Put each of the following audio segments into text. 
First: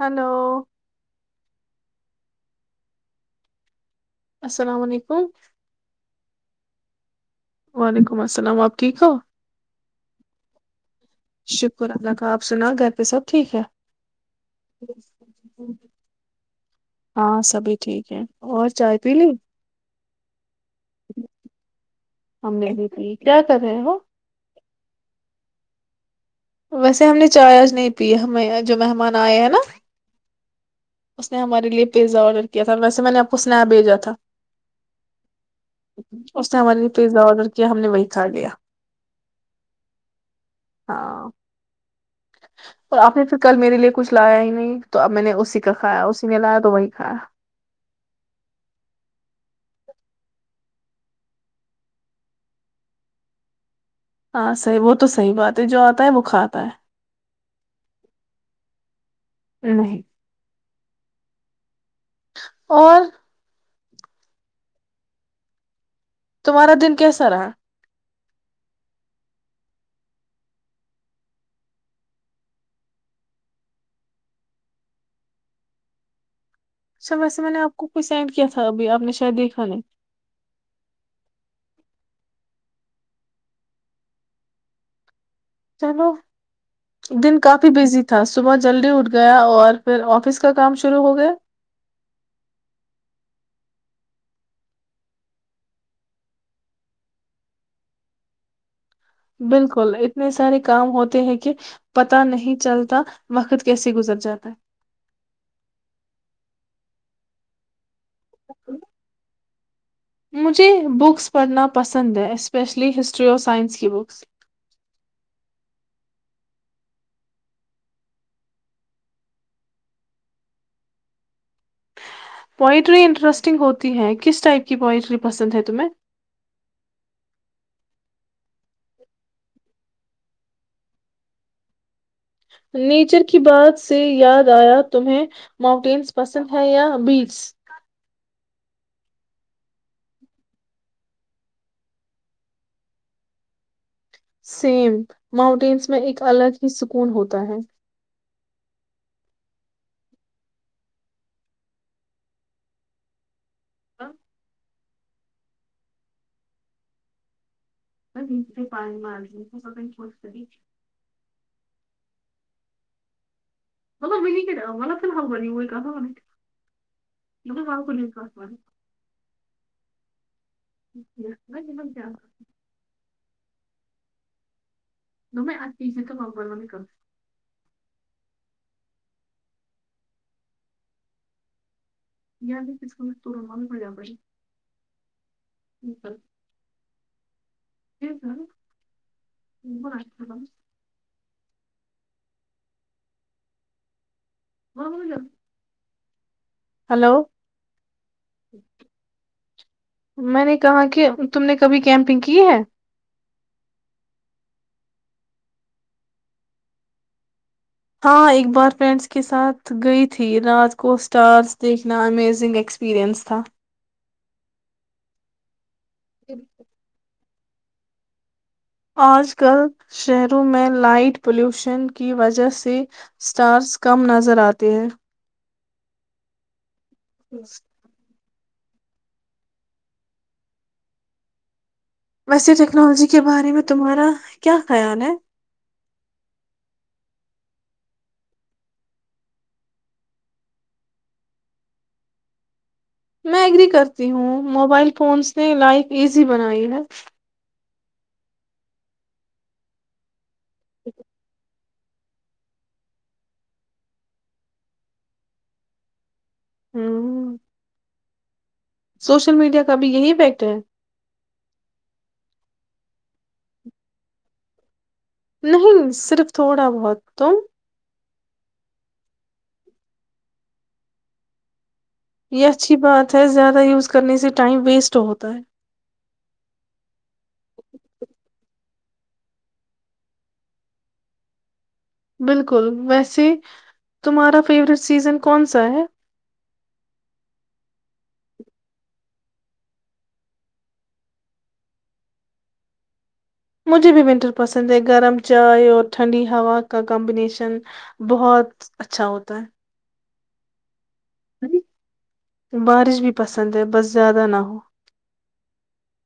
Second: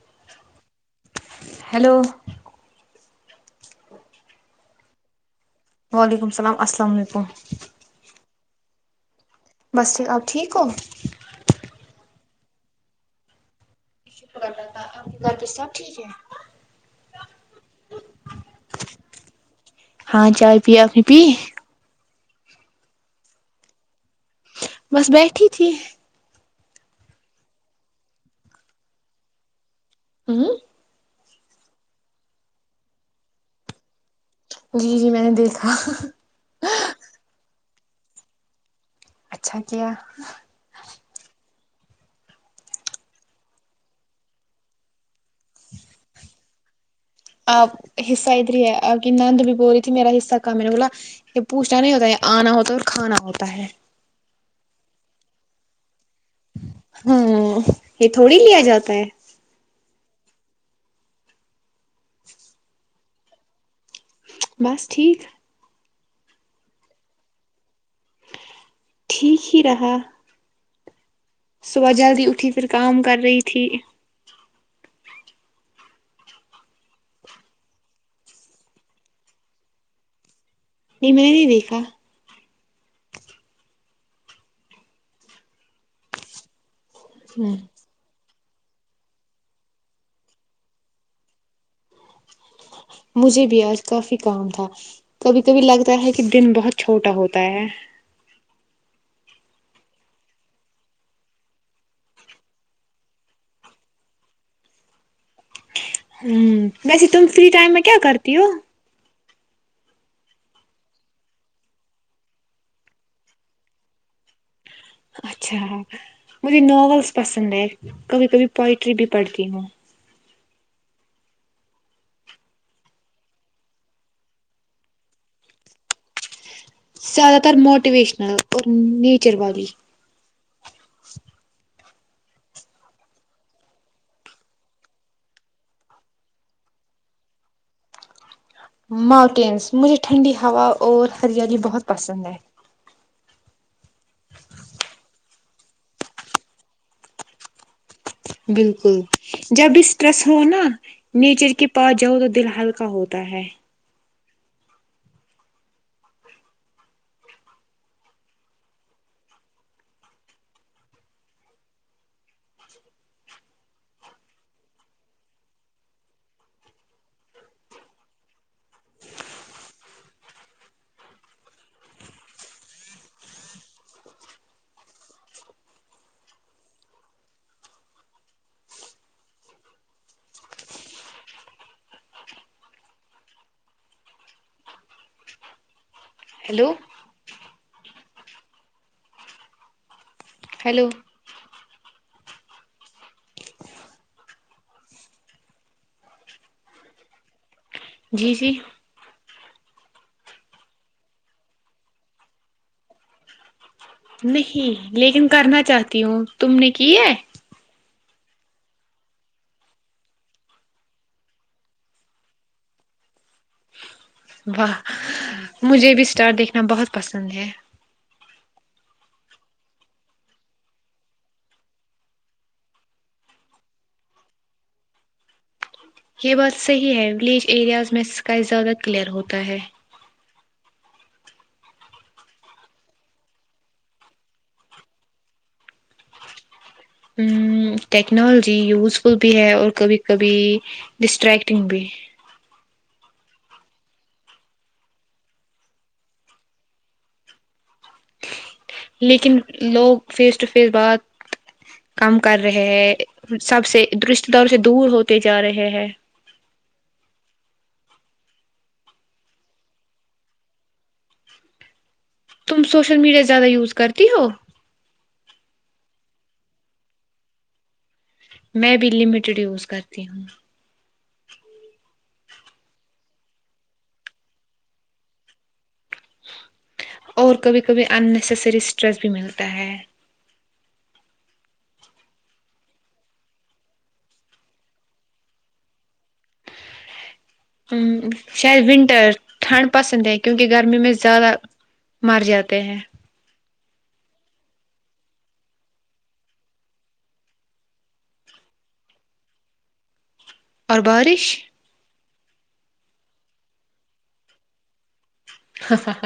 Hello hello السلام علیکم وعلیکم السلام السلام علیکم وعلیکم السلام آپ ٹھیک ہو بس ٹھیک آپ ٹھیک ہو شکر اللہ کا آپ سنا گھر پہ سب ٹھیک ہے کے گھر پہ سب ٹھیک ہے ہاں سبھی ٹھیک ہے اور چائے پی لی ہاں چار پی آنی پی ہممی بھی تھی کیا کر رہے وہ بس بیٹھی تھی ویسے ہم نے چائے آج نہیں پی ہمیں جو مہمان آئے ہیں نا ہوں اس نے ہمارے لیے پیزا آرڈر کیا تھا ویسے میں نے آپ کو اسنپ بھیجا تھا جی جی میں نے دیکھا اس نے ہمارے پیزا آڈر کیا کیا ہم نے وہی کھا لیا اچھا کیا ہے ہاں اور آپ نے پھر کل میرے لیے کچھ لایا ہی نہیں تو اب میں نے اسی کا کھایا اسی نے لایا تو وہی کھایا اب حصہ ادھر ہی ہے اب کی نند بھی بو رہی تھی میرا حصہ کام میں نے بولا یہ پوچھنا نہیں ہوتا یہ آنا ہوتا ہے اور کھانا ہوتا ہے ہاں صح وہ تو صحی بات ہے جو آتا ہے وہ کھاتا ہاں یہ تھوڑی لیا جاتا ہے ہے نہیں اور بس ٹھیک تمہارا دن کیسا رہا ٹھیک ہی رہا صبح جلدی اٹھی پھر کام کر رہی تھی اچھا ویسے میں نے آپ کو کچھ اینڈ کیا تھا ابھی آپ نے شاید دیکھا نہیں نہیں میں نے نہیں دیکھا چلو دن ہوں کافی بزی تھا صبح جلدی اٹھ گیا اور پھر آفس کا کام شروع ہو گیا مجھے بھی آج کافی کام تھا کبھی کبھی لگتا ہے کہ دن بہت چھوٹا ہوتا ہے بالکل اتنے سارے کام ہوتے ہیں کہ پتہ نہیں چلتا وقت کیسے گزر جاتا ہے ہ ویسے تم فری ٹائم میں کیا کرتے کرتی ہو مجھے بکس پڑھنا پسند ہے اسپیشلی ہسٹری اورف سائنس کی بکس اچھا مجھے ناولس پسند ہے کبھی کبھی پوئٹری بھی پڑھتی ہوں پوئٹری انٹرسٹنگ ہوتی ہے کس ٹائپ کی پوئٹری پسند ہے تمہیں زیادہ تر موٹیویشنل اور نیچر والی نیچر کی بات سے یاد آیا تمہیں ماؤنٹینس پسند ہے یا بیچس ماؤنٹینس مجھے ٹھنڈی ہوا اور ہریالی بہت پسند ہے سیم ماؤنٹینس میں ایک الگ ہی سکون ہوتا ہے بالکل جب بھی اسٹریس ہو نا نیچر کے پاس جاؤ تو دل ہلکا ہوتا ہے ا ے پانی میں آ تو سب ک [unintelligible] [unintelligible] [unintelligible] ہیلو ج س ب ہیلو [unintelligible] ہلو جی جی میں نے کہا کہ تم نے کبھی کیمپنگ کی ہے نہیں لیکن کرنا چاہتی ہوں تم نے کی ہے ہاں ایک بار فرینڈس کے ساتھ گئی تھی رات کو اسٹارس دیکھنا امیزنگ ایکسپیرئنس تھا واہ مجھے بھی اسٹار دیکھنا بہت پسند ہے سنجے آج کل شہروں میں لائٹ پولیوشن کی وجہ سے سٹارز کم نظر آتے ہیں یہ بس صحیح ہے ولیج ایریاز میں کائی زیادہ کلیئر ہوتا ہے ویسے ٹیکنالوجی کے بارے میں تمہارا کیا خیال ہے؟ ٹیکنالوجی یوزفل بھی ہے اور کبھی کبھی ڈسٹریکٹنگ بھی میں ایگری کرتی ہوں موبائل فونس نے لائف ایزی بنائی ہے لیکن لوگ پھر سے سٹفیظ بعد کم کر رہے ہے سب سے درش داروں سے دور ہوتے جا رہے ہے ہوں سوشل میڈیا کا بھی یہی امپیکٹ ہے تم سوشل میڈیا زیادہ یوز کرتی ہو نہیں صرف تھوڑا بہت تو میں بھی لمیٹڈ یز کرتی ہوں یہ اچھی بات ہے زیادہ یوز کرنے سے ٹائم ویسٹ ہوتا ہے اور کبھی کبھی اننیسسری اسٹریس بھی ملتا ہے بالکل ویسے تمہارا فیوریٹ سیزن کون سا ہے شاید ونٹر ٹھنڈ پسند ہے کیونکہ گرمی میں زیادہ مر جاتے ہیں مجھے بھی ونٹر پسند ہے گرم چائے اور ٹھنڈی ہوا کا کمبینیشن بہت اچھا ہوتا ہے اور بارش بارش بھی پسند ہے بس زیادہ نہ ہو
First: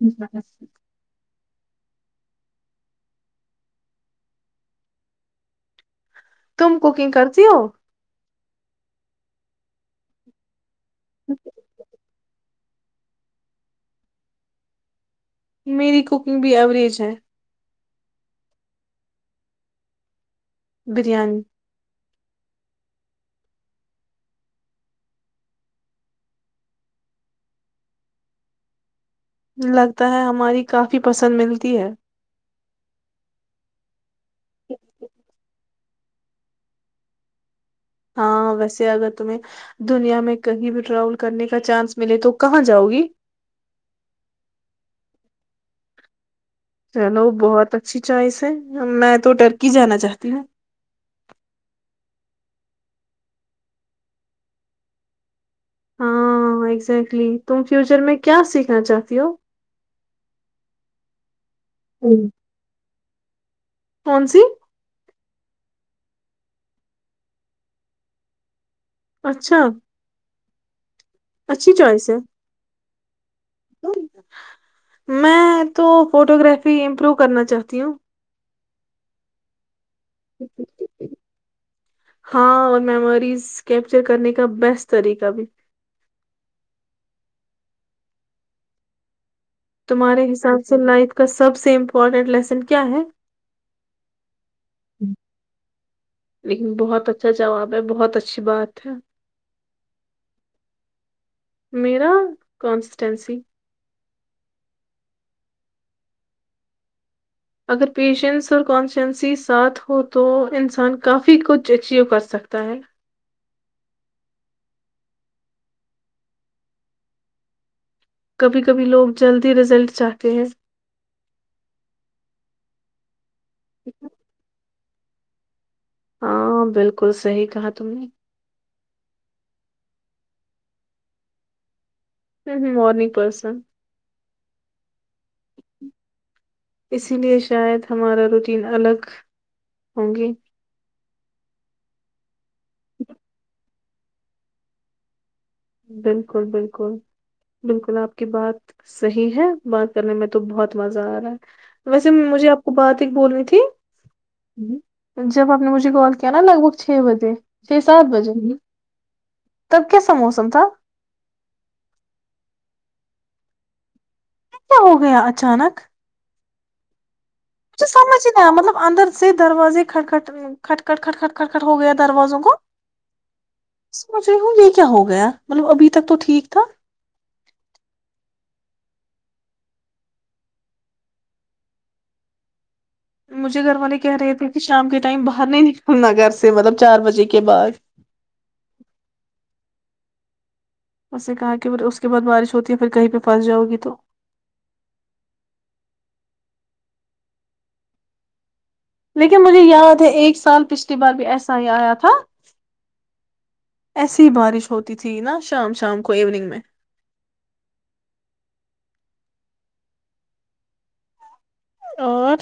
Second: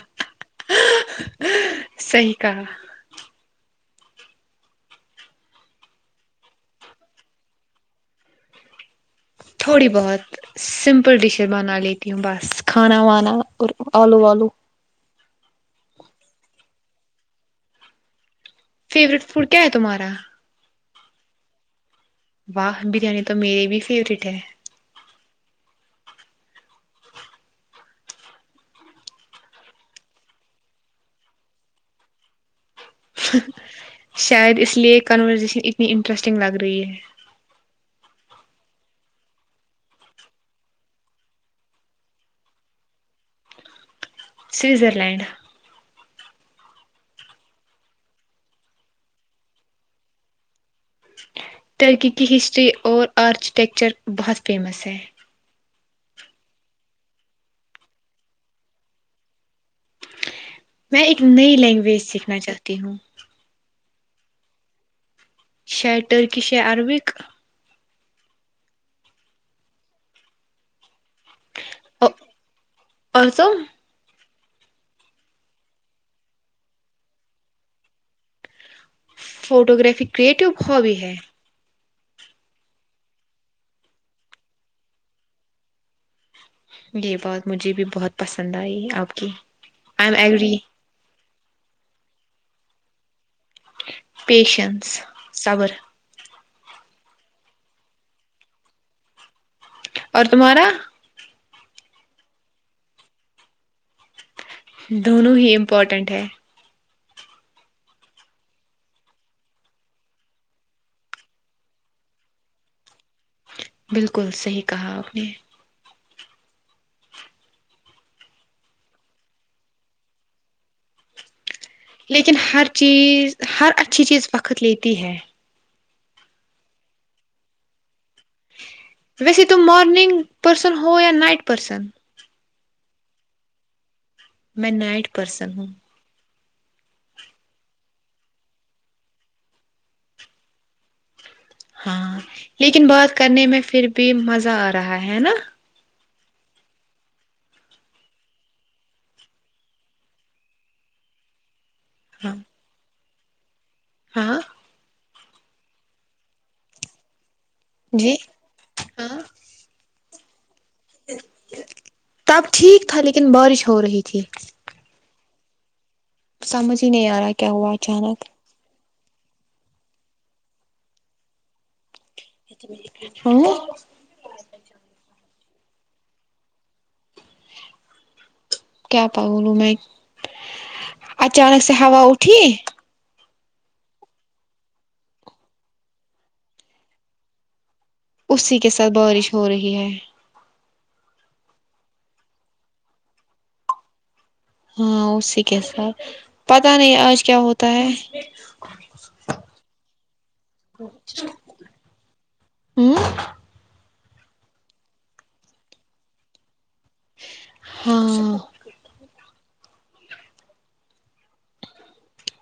جیس صی کا تم کوکنگ کرتی ہو تھوڑی بہت سمپل ڈشر بنانے لییتے بس کھانا وانا اور آلو والو میری کوکنگ بھی ایوریج ہے فیورٹ فوڈ کیا ہے تمہارا بریانی واہ بریانی تو میرری بھی فیورورٹ ہے لگتا ہے ہماری کافی پسند ملتی ہے شاید اس لیے کنورزیشن اتنی انٹرسٹنگ لگ رہی ہے ہاں ویسے اگر تمہیں دنیا میں کہیں بھی ٹریول کرنے کا چانس ملے تو کہاں جاؤ گی سوزر لینڈ چلو بہت اچھی چوائس ہے میں تو ٹرکی جانا چاہتی ہوں ترکی کی ہسٹری اور آرکیٹیکچر بہت فیمس ہے ہاں ازیکٹلی تم فیوچر میں کیا سیکھنا چاہتی ہو ات [unintelligible] لینگویج سیکھنا چاہتی ہوں [unintelligible] کون سی [unintelligible] ش ٹرکی سے اربک اچھا [unintelligible] اچھی چوائس ہے پسو [unintelligible] میں تو فوٹو گرافی امپروو کرنا چاہتی ہوں فوٹو گرافی کریٹو ہابی ہے [unintelligible] ہاں اور میموریز کیپچر کرنے کا بیسٹ طریقہ بھی یہ بہت مجھے بھی بہت پسند آئی آپ کی آئی ایم تمہارے ایگری حساب سے لائف کا سب سیمپل امپورٹنٹ لیسن کیا ہے [unintelligible] پیشنس صبر [unintelligible] لیکن بہت اچھا جواب ہے بہت اچھی بات ہے [unintelligible] اور تمہارا میرا کانسٹینسی [unintelligible] دونوں ہی امپورٹنٹ ہے اگر پیشنس اور کانسنسی ساتھ ہو تو انسان کافی کچھ اچیو کرسکتا ہے بالکل صحیح کہا آپ نے کبھی کبھی لوگ جلدی رزلٹ چاہتے ہیں لیکن ہر چیز ہر اچھی چیز وقت لیتی تی ہے [unintelligible] ہاں بالکل صحی کہا تم نے ویسے تم مارننگ پرسن ہو یا نائٹ پرسن ہ ہ مورننگ پرسن میں نائٹ پرسن ہوں اسی لیے شاید ہمارا روٹین الگ ہوں گے ہاں لیکن بات کرنے میں پھر بھی مزہ آ رہا ہے نا [inaudible] بالکل بالکل بالکل آپ کی بات صحیح ہے بات کرنے میں تو بہت مزہ آ رہا ہے ویسے ہاں مجھے آپ کو بات [inaudible] بول رہوی تھی [inaudible] ہاں ہوں [inaudible] جب آپ نے مجھے کال کیا نا لگ بھگ چھ بجے چھ سات جی بجے گی ہاں تب کیسے [inaudible] موسم تو تب ٹھیک تھا لیکن بارش ہو رہی تھی کیا ہو گیا اچانک سمج ہی نہیں آ رہا کیا ہوا وہھ سمجھ اچانک ہی نا مطلب اندر سے دروازے کٹ کھٹ کٹ کٹ کٹ کٹکھٹ ہو گیا تھا دروازوں کو ہاں سوچ رہی ہوں یہ کیا ہو گیا مطلب ابھی تک تو ٹھیک تھا کیا پا بولوں میں اچانک سے ہوا اٹھی مجھے گھر والے کہہ رہے تھے کہ شام کے ٹائم باہر نہیں نکلنا گھر سے مطلب چار بجے کے بعد اسی کے ساتھ بارش ہو رہی ہے اس نے کہا کہ پ اس کے بعد بارش ہوتی ہے پھر کہیں پہ پھنس جاؤ گی تو ہاں اسی کے ساتھ پتا نہیں آج کیا ہوتا ہے لیکن مجھے یاد ہے ایک سال پچھلی بار بھی ایسا ہی آیا تھا ہ ایسی بارش ہوتی تھی نا شام شام کو ایوننگ میں ہاں اور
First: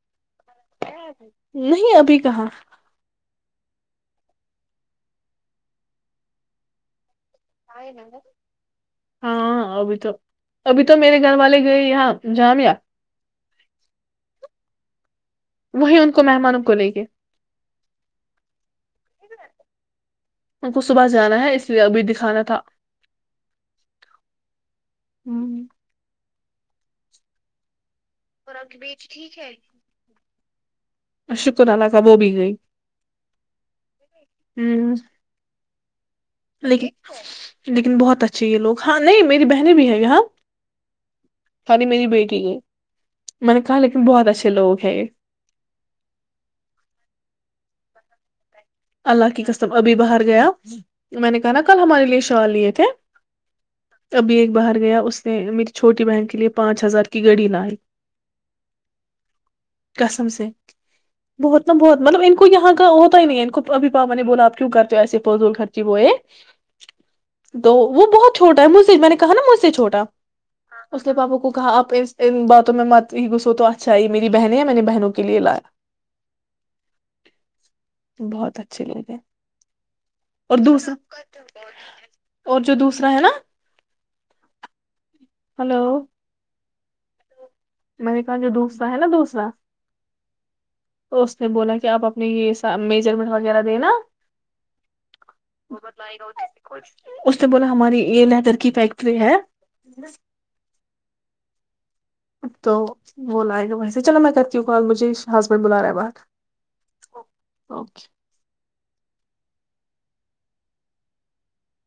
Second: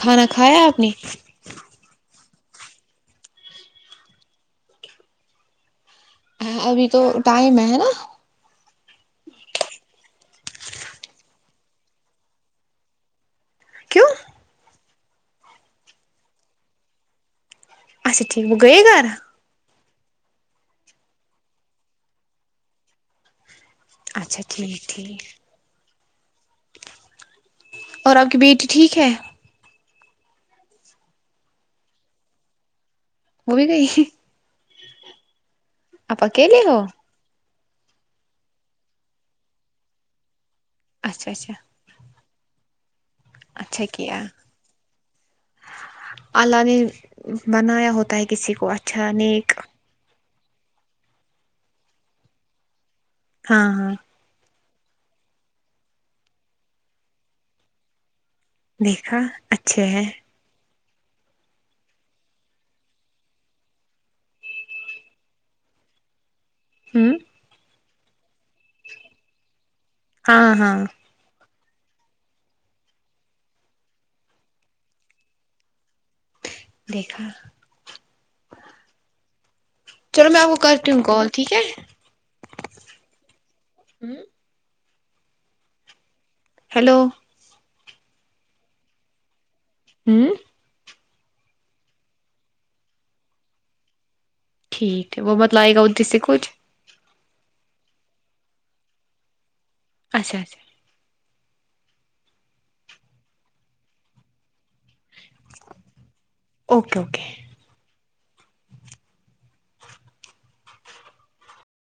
کھانا کھایا آپ نے نہیں ابھی کہاں ہاں ابھی تو ٹائم ہے ہے نا ہاں ابھی تو ابھی تو میرے گھر والے گئے یہاں جام یا کیوں وہیں ان کو مہمانوں کو لیں گے اچھا ٹھیک ب گیے گھر ان کو صبح جانا ہے اس لیے ابھی دکھانا تھا اچھا ٹھیک ٹھیک اور آپ کی بیٹی ٹھیک ہے شکر اللہ کاب بھی گئی وہ بھی گئی ہوں آپا کلیے ہو لیکن بہت اچھے یہ لوگ ہاں نہیں میری بہنیں بھی ہیں ہاں اچھا اچھا سانی میری بیٹی کے اچھا کیا ہیں یہ اللہ نے بنایا ہوتا اتائ کسی کو اچھا اللہ کی نیک قسب ابھی باہر گیا میں نے کہا نا کل ہمارے لیے شال لیے تھے ہاں ہاں ابھی ایک باہر گیا اس نے میری چھوٹی بہن کے لئے پانچ ہزار کی گڑی لائی دیکھا اچھے ہیں کسم سے بہت نا بہت مطلب ان کو یہاں کا ہوتا ہی نہیں ہے ان کو ابھی پاپا نے بولا آپ کیوں کرتے ہو ایسے فضول خھرچی وہ ہے ہ دو وہ بہت چھوٹا ہے مجھ سے میں نے کہا نا مجھ سے چھوٹا ہاں ہاں اس نے پاپا کو کہا آپ ان باتوں میں مت ہی گھسو تو اچھا ہے میری بہنیں ہے میں نے بہنوں کے لیے لایا دیکھا بہت ت چ لے چلو میں آپ کو کرتی ہوں کال ٹھیک ہے اور جو دوسرا ہے نا ہ ہلو ہیلو میں نے کہا جو دوسرا ہے نا دوسرا ہوں تو اس نے بولا کہ آپ اپنے یہ میجرمنٹ وغیرہ دینا ٹھیک ہے وہ بتلئے گا ادھر سے کچھ اس نے بولا ہماری یہ لیدر کی فیکٹری ہے اچھا اچھا اب تو وہ لائے گا ویسے چلو میں کرتی ہوں کال مجھے حض بن ملار آباد اوکے اوکے اوکے